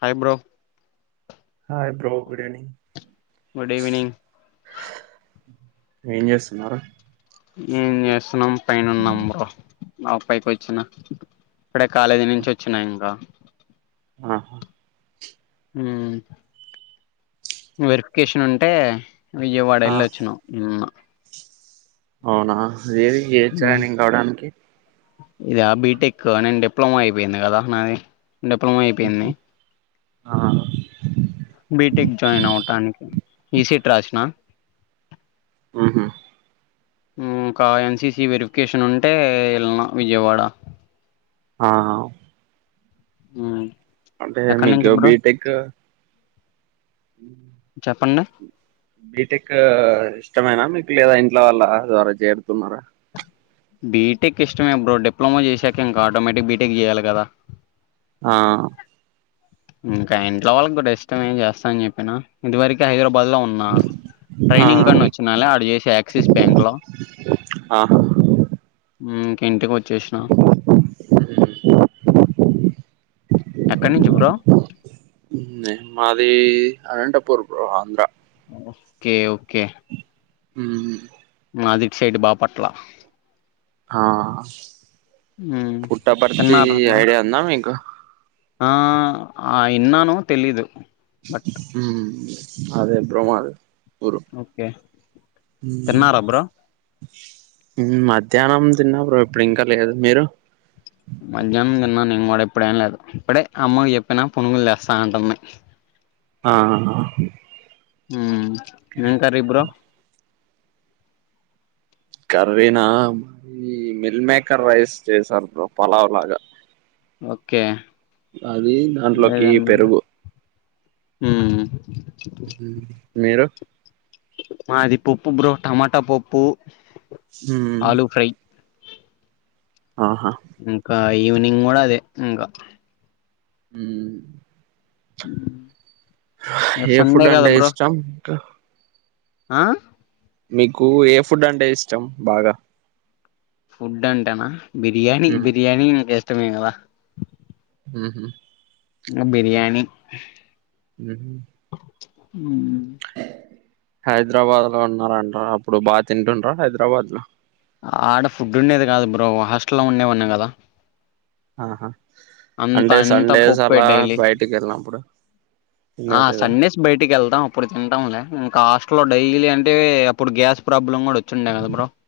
Hi bro hi bro good evening good evening ఏం చేస్తున్నారు ఏం చేస్తున్నాం పైన ఉన్నాం బ్రో మా పైకి ఒచ్చినా ఇప్పుడే కాలేజీ నుంచి వచ్చినా ఇంకా ఆహా హ్మ్ వెరిఫికేషన్ ఉంటే విజయవాడ వెళ్ళి వచ్చిన అమ్మ అవునా వేరి ఏ జాయినింగ్ అవ్వడానికి ఇదా బీటెక్ నేను డిప్లమా అయిపోయింది కదా నాది డిప్లమా అయిపోయింది ఆ బీటెక్ జాయిన్ అవటానికి ఈసీట్ రాసిన ఆహా ఉమ్ కా ఎన్సిసి వెరిఫికేషన్ ఉంటే ఎళ్ళిన విజయవాడ ఆహా వ్ ఉమ్ అంటే మీకు బీటెక్ చెప్పండి బీటెక్ ఇష్టమైనా మీకు లేదా ఇంట్లో వాళ్ళ ద్వారా చేరుతున్నారా బీటెక్ ఇష్టమే బ్రో డిప్లొమా చేశాక ఇంకా ఆటోమేటిక్ బీటెక్ చేయాలే కదా ఆ ఇంకా ఇంట్లో వాళ్ళకి కూడా ఇష్టమే నేను చేస్తా అని చెప్పినా ఇదివరకు హైదరాబాద్ లో ఉన్ మా ఆ ట్రైనింగ్ కని ఒచ్చినలే ఆడు చేసే యాక్సిస్ బ్యాంక్ లో ఆహా ఉమ్ కింటికి ఒచ్చేసినా ఎక్కడ్ నుంచి బ్రో మాది అనంటపూర్ బ్రో ఆంధ్ర కే ఓకే హు మాదిగ్ షేడ్ బాపట్ల ఆ మ్మ్. పుట్టపర్తి తిన్నారా బ్రో ఐడియా ఉందా మీకు ఆ ఆ ఇన్నాను తెలీదు బట్ హ్మ్ అదే బ్రోమ్ అదె ఓకే తిన్నారా బ్రో హ్మ్ మధ్యాహ్నం తిన్న బ్రో ఇప్పుడు ఇంకా లేదు మీరు మధ్యాహ్నం తిన్నా నేన్ గూడా ఇప్పుడేం లేదు ఇప్పుడే అమ్మక్ చెప్పినా పునుగులు చేస్తా అంటుంది ఆహా హ్మ్ ఏం కర్రీ బ్రో కర్రీనా ఇ మిల్ మేకర్ రైస్ చేసారు బ్రో పలావ్ లాగా ఓకే అది దాంట్లోకి పెరుగు హ్మ్ మీరు మాది పొప్పు బ్రో టమాటా పప్పు హ్మ్ ఆలూ ఫ్రై ఆహా ఇంకా ఈవినింగ్ కూడా అదే ఇంకా హ్మ్ అ ఏ ఫుడ్ అంటే ఇష్టం ఇంకా ఆ మీకు ఏ ఫుడ్ అంటే ఇష్టం బాగా ఫుడ్ అంటేనా బిర్యానీ మ్మ్ బిర్యానీకిష్టమే కదా హ్మ్ హు బిర్యాణి మ్మ్ హ్మ్ హైదరాబాద్ లో ఉన్నార అంట్ర అప్పుడు బా తింటుంట్రా హైదరాబాద్ లో ఆడ ఫుడ్ ఉండేది కాదు బ్రో హాస్టల్లో ఉండే వాన్ని కదా ఆహా అంత అంటే అంత సండేస్ పప్పే అలా డైలీ బయటికి యెళ్ళినపుడు ఆ సండేస్ బయటికెళ్తాం అప్పుడు తింటాంలే ఇంకా హాస్ట లో డైలీ అంటే అప్పుడు గ్యాస్ ప్రాబ్లం కూడా వచ్చిండే గదా బ్రో [inaudible]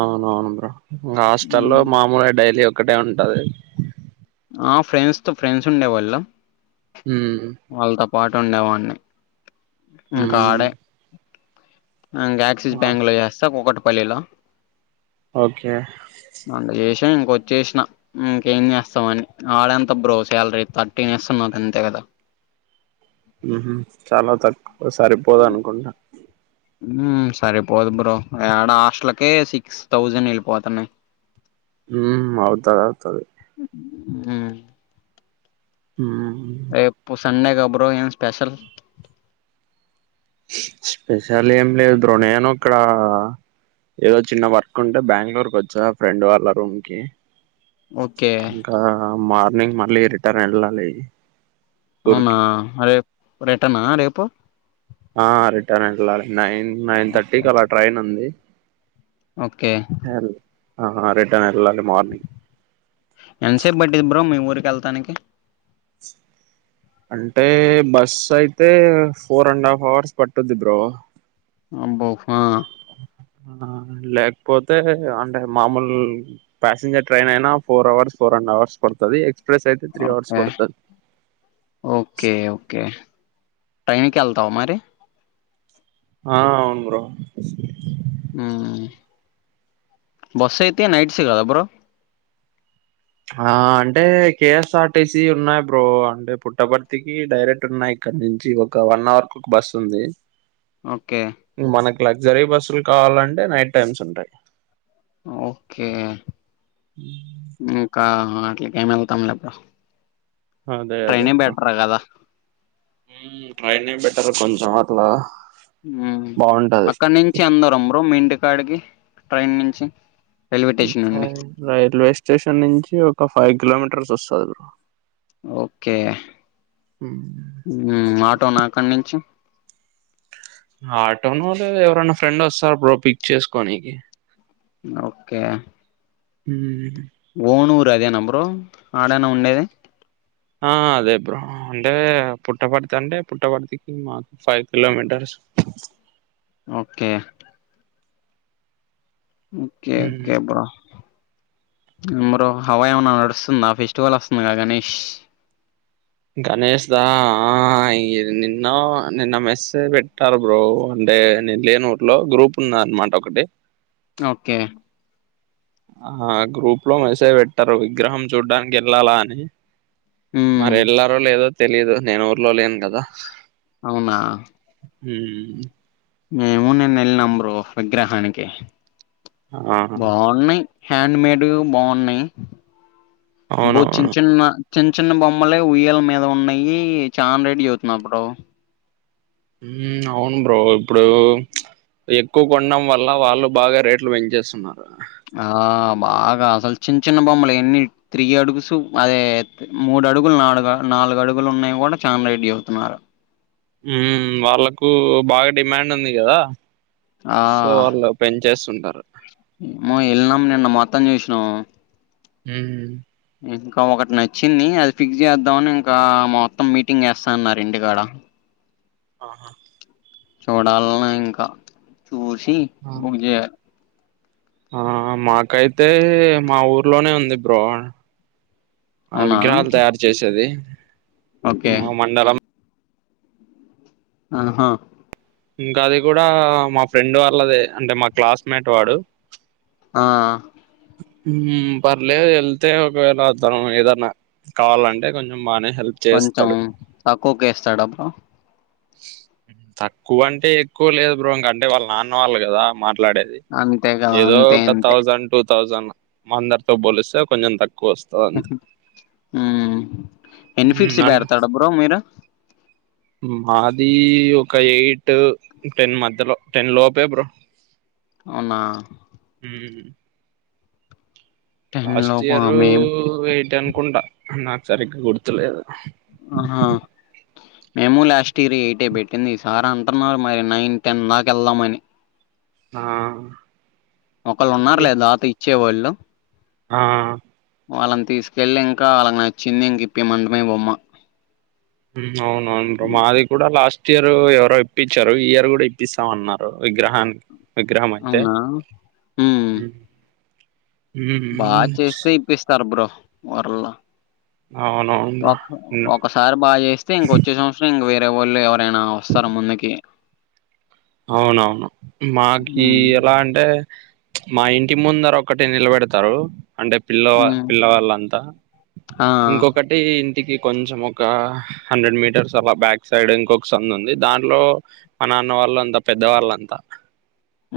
అవునవును బ్రో ఇంకా హాస్టల్లో మామూలు డైలీ ఒకటే ఉంటది ఆ ఫ్రెండ్స్ తో ఫ్రెండ్స్ ఉండేవాళ్ళమ్ హ్మ్ వాళ్ళతో పాటు ఉండేవాన్ని మ్మ్ ఇంకాడే ఇంకా యాక్సిస్ ఆ బ్యాంక్ లో చేస్తా కుకట్పల్లి లో ఓకే మన యెషన్ కొచ్చేసిన ఇంకేం చేస్తామని ఆడెన్త బ్రో శాలరీ థర్టీన్ ఇస్తున్నారు అంతే కదా హుహు చాలా తక్ సరిపోదు అనుకుంటా హ్మ్ సరిపోదు బ్రో యాడ హాస్టలకే సిక్స్ థౌజండ్ యెళ్ళిపోతున్నయ్ హ్మ్ అవుతది అవుతది అ ఉం రేపు సండేగా బ్రో ఏం స్పెషల్ స్పెషల్ ఏం లేదు బ్రో నేను ఒక ఏదో చిన్న వర్క్ ఉంటే బెంగళూరుకు వచ్చా ఫ్రెండ్ వాళ్ళ రూమ్ కి ఓకే ఆ మార్నింగ్ మళ్లీ రిటర్న్ వెళ్ళాలి అవునా ఊరికి రేపు రిటర్న్ రేపు ఆ రిటర్న్ ఎల్లాల్ నైన్ నైన్ థర్టీ ఓకే కి అలా ట్రైన్ ఉంది ఓకే అహా రిటర్న్ ఎల్లాల్ మార్నింగ్ ఎంతసేపు పట్టిది బ్రో మీ ఊరికి వెళ్తానికి అంటే బస్సు అయితే ఫోర్ అండ్ హాఫ్ అవర్స్ పట్టుద్ది బ్రో అబ్బో హా ఆ లేకపోతే అంటే మామూలు ప్యాసింజర్ ట్రైన్ అయినా four hours four and hours పడుతది ఎక్స్ప్రెస్ అయితే త్రీ అవర్స్ ఓకే పడుతది ఓకే ఓకే టైం కి వెళ్తావా మరి ఆ అవును బ్రో బస్సు అయితే నైట్స్ కదా బ్రో ఆ అంటే కేఎస్ఆర్టిసి ఉన్నాయి బ్రో అంటే పుట్టపర్తికి డైరెక్ట్ ఉన్నాయి ఇక్కడ నుంచి ఒక వన్ అవర్ కు బస్సు ఉంది ఓకే మనకు లగ్జరీ బస్సులు కావాలంటే నైట్ టైమ్స్ ఉంటాయి ఓకే ఇంకా అట్లకేం వెళ్తాంలే బ్రో అదే అదే ట్రైన్ బ్రో బెటర్ కదా ట్రైనే బెటర్ కొంచెం అట్లా బాగుంటది అక్కడ నుంచి ఎంత దూరం బ్రో మీ ఇంటి కాడికి ట్రైన్ నుంచి రైల్వే స్టేషన్ నుండి రైల్వే స్టేషన్ నుంచి ఒక ఫైవ్ కిలోమీటర్స్ వస్తది ఓకే హ్మ్ ఉమ్ ఆటో నా అక్కడి నుంచి ఆటోనో లేదా ఎవరైనా ఫ్రెండ్ వస్తారు బ్రో పిక్ చేసుకోనికి ఓకే ఉమ్ ఓనూరు అదేనా బ్రో ఆడేనా ఉండేది ఆ అదే బ్రో అంటే పుట్టపర్తి అంటే పుట్టబడితికి మాకు five kilometres okay okay okay bro మరో హవా ఏమనా నడుస్తుందా ఫెస్టివల్ వస్తుందిగా గణేష్ గణేష్ దా ఆ ఇ నిన్న నిన్న మెస్ పెట్టారు బ్రో అంటే నేను లేను ఊర్లో గ్రూప్ ఉందన్నమాట ఒకటి ఓకే ఆ గ్రూప్ లో మెసేజ్ పెట్టారు విగ్రహం చూడ్డానికి వెళ్లాలా అని మరి మ్మ్ వెళ్లారో లేదో తెలీదు నేను ఊర్లో లేను కదా అవునా ఉమ్ మేము నిన్న వెళ్ళినం బ్రో విగ్రహానికి బాగున్నాయి హ్యాండ్ మేడ్ బాగున్నాయి బో అవునవును చిన్న చిన్న చిన్న చిన్న బొమ్మలే ఉయ్యల మీద ఉన్నాయి చాన రేట్ చెప్తున్నా బ్రో ఉ అవును బ్రో ఇప్పుడు ఎక్కువ కొనడం వల్ల వాళ్లు బాగా రేట్లు పెంచేస్తున్నారు ఆ బాగా అసలు చిన్న చిన్న బొమ్మలు ఎన్ని త్రీ అడుగుసు అదే మూడు అడుగులు నడుగు నాలుగు అడుగులు ఉన్నాయి కూడా చానా రేట్ చేపుతున్నారు ఉమ్ వాళ్ళలకు బాగా డిమాండ్ ఉంది కదా ఆ సో అట్లా పెంచేసుంటారు ఏమో వెళ్ళినాం నిన్న మొత్తం చూసినాము ఉ ఇంకా ఒకటి నచ్చింది అది ఫిక్స్ చేద్దామని ఇంకా మొత్తం మీటింగ్ చేస్తాన్నరు ఇంటికాడ ఆహా చూడాలని ఇంకా చూసి ఆ మాకైతే మా ఊర్లోనే ఉంది బ్రో అవునా విగ్రహాలు తయారు చేసేవి ఓకే ఉమ్ మండపం ఆహా ఇంకా అది కూడా మా ఫ్రెండ్ వాళ్ళదే అంటే మా క్లాస్మేట్ వాడు ఆ పర్లేదు వెళ్తే ఒకవేళ తను ఏదన్నా కావాలంటే కొంచెం బాగానే హెల్ప్ కొంచెం చేస్తాడు తక్కువకే ఇస్తాడు అపుడు తక్కువ అంటే ఎక్కువ లేదు బ్రో అంటే వాళ్ళ నాన్న వాళ్ళు కదా మాట్లాడేది అంతే కదా ఏదో అంతే ఒక అంతే థౌజండ్ టూ థౌజండ్ మా అందరితో పోలిస్తే కొంచెం తక్కువ వస్తుంది హుం ఎన్ని ఉమ్, ఫీట్స్ అంటే పెడతాడు బ్రో మీరు మాది ఒక ఎయిట్ టెన్ మధ్యలో టెన్ లోపే బ్రో అవునా ఉమ్ టెన్ ఫస్ట్ లోపు ఇయరు మేం ఎయిట్ అనుకుంటా నాకు సరిగ్గా గుర్తులేదు ఆహా మేము లాస్ట్ ఇయర్ ఎయిట్ ఏ పెట్టింది ఈ సార్ అంటున్నారు మరి నైన్ టెన్ దాకా వెళ్దామని ఆ ఒకళ్ళు ఉన్నారు లే దాత ఇచ్చేవాళ్ళు ఆ వాళ్ళని తీసుకెళ్లి ఇంకా వాళ్లకి నచ్చింది ఇంక ఇప్పే మంటమే బొమ్మ ఉ అవునును అవును బ్రో మాది చూడల లాస్ట్ ఇయర్ ఎవరో ఇప్పించారు ఈ ఇయర్ కూడా ఇప్పిస్తామన్నారు విగ్రహాన్ని అవునా హుమ్ ఉమ్, బాగా ఉమ్, చేస్తే ఇప్పిస్తారు బ్రో వరు అవును ఒక ఒకసారి బాగా చేస్తే ఇంకొచ్చే సంవత్సరం ఇంక వేరే వాళ్ళు ఎవరైనా వస్తారు ముందుకి అవునవును మాకి ఉమ్ ఎలా అంటే మా ఇంటి ముందర ఒక్కటి నిలబెడతారు అంటే పిల్ల ఉమ్ పిల్లవాళ్ళంతా ఆ ఇంకొకటి అంటే ఇంటికి కొంచెం ఒక హండ్రెడ్ మీటర్స్ అలా బ్యాక్ సైడ్ ఇంకొక సందు ఉంది దాంట్లో మా నాన్న వాళ్లు అంత పెద్దవాళ్ళంతా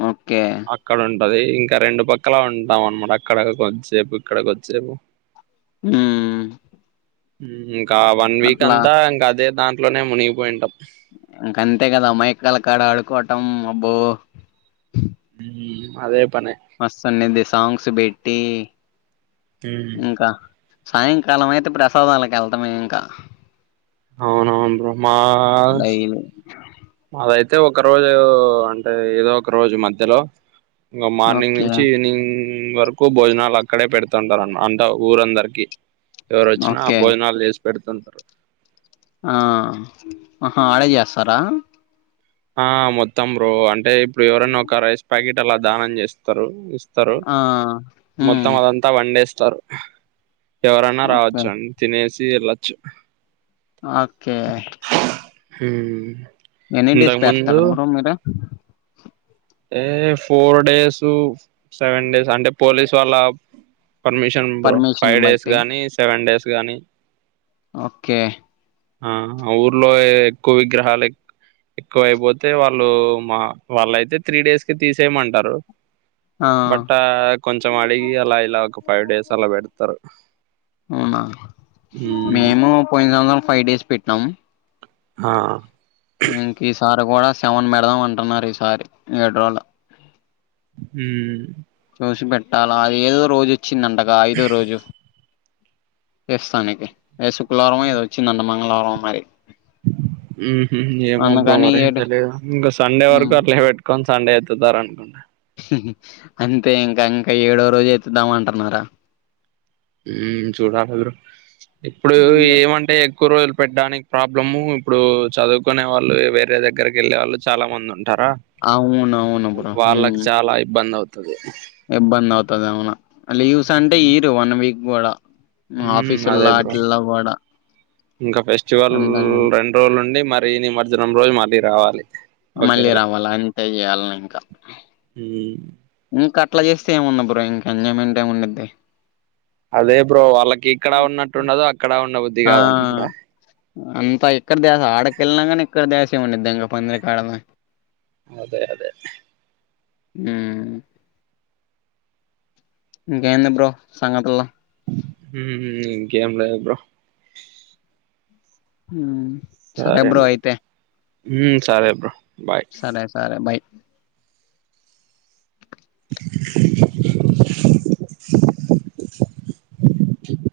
ఓకే అక్కడ ఉంటది. ఇంక రెండు పక్కల ఉంటాం అన్మాట అక్కడ కొద్దిసేపు ఇక్కడ కొద్దిసేపు. ఊ ఇంకా వన్ వీక్ అట్లా అంతా ఇంక అదే దాంట్లోనే మునిగిపోయింటాం. ఇంక అంతే కదా అమాయికల కాడ ఆడుకోటం అబ్బో ఉ అదే పనే మస్తు వున్నిది సాంగ్స్ పెట్టి ఉమ్, ఇంకా సాయంకాలం అయితే ప్రసాదాలకు ఎల్టమే ఇంక. అవునవును బ్రో మాస్ డైలీ మాదైతే ఒక రోజు ఉ అంటే ఏదో ఒక రోజు మధ్యలో ఇంగ మార్నింగ్ ఓకే నుంచి ఈవినింగ్ వరకు భోజనాలు అక్కడే పెడుతుంటారన్ అంట ఊరందరికి. ఎవరు వచ్చినా ఓకే భోజనాలు చేసి పెడుతుంటరు. ఆ ఆహా ఆడే చేస్తరా? ఆ మొత్తం బ్రో అంటే ఇప్పుడు ఎవరైనా ఒక రైస్ ప్యాకెట్ అలా దానం చేస్తరు ఇస్ తరు ఆ హ్మ్ మొత్తం అదం త వండేస్తరు. ఎవరైనా ఓకే రావచ్చు అన్ తినేసి వెళ్ళొచ్చు. ఓకే ఉమ్ ఎన్ని డేస్ పెడతరు బ్రో మీరు? ఏ ఫోర్ డేసు సెవెన్ డేస్ అంటే పోలీస్ వాళ్ళ permission bro permission five days బట్టి గాని సెవెన్ డేస్ గానీ ఓకే ఆ ఆ ఊర్లో ఎక్కువ విగ్రహాలు ఏ ఎక్కువ అయిపోతే వాళ్ళు మా వాళ్ళయితే త్రీ డేస్ కి తీసేయమంటరు. ఆ బట్ ఆ కొంచెం అడిగి అలా ఇలా ఒక ఫైవ్ డేస్ అలా పెడతరు. అవునా మేము పోయిన్ సంవత్సరం ఫైవ్ డేస్ పెట్నం. ఆ ఇంకిసారి కూడా సెవెన్ పెడదాం అంటున్నారు ఈసారి. ఏడ్రోలు ఉ చూసి పెట్టాలా ఏదో రోజు వచ్చిందింటగా ఐదో రోజు వేస్తా నీకి ఏ శుక్లవారమో ఏదోచ్చిదంట మంగళవారమో మరి ఉహు ఏమో బ్రో అందుకని మరి ఏడు తెలిదు. ఇంగ సండే వరకు అట్లే పెట్టుకొని సండే ఎత్తుతారు అనుకుంటా. అంతే ఇంక ఇంకా ఏడో రోజు ఎతుద్దాం అంటున్నారా. ఉ చూడాలి బ్రో. ఇప్పుడు ఏమంటే ఎక్కువ రోజులు పెడ్డానికి ప్రాబ్లము ఇప్పుడు చదువుకునే వాళ్ళు వేరే దగ్గరకి ఎళ్ళే వాళ్ళు చాలా మంది ఉంటారా అవును అవును బ్రో వాళ్ళకి చాలా ఇబ్బంది అవుతది. ఇబ్బంది అవుతది ఏమన్న. మలి లీవ్స్ అంటే ఇయరు వన్ వీక్ కూడ. ఉ ఆఫీసులా అటీల కూడ ఇంక ఫెస్టివల్ రెండు రోజులుండి మరి నిమర్జనం రోజు మళ్ళీ రావాలి. మళ్ళీ ఓకేలా రావాలి అంటే ఇయల్న ఇంకా ఉ ఇంక అట్ల చేస్తే ఏముంది బ్రో, ఇంక ఎంజాయ్మెంట్ ఏమి ఉండిద్ది. అదే బ్రో వాళ్ళకి ఇక్కడ ఉన్నట్టు ఉండదు, అక్కడ ఉండ ఆ ఇంకా ఇక్కడ దాకా ఆడకెళ్ళిన కానీ ఇక్కడ దాసామండి దంగ పందిరికాడనా అదే అదే హ్మ్ ఇంకేంది బ్రో సంగతులు హ్మ్ ఇంకేం లేవు బ్రో హ్మ్ సరే బ్రో అయితే మ్మ్ సరే బ్రో బాయ్ సరే సరే బై హామ్ [unintelligible]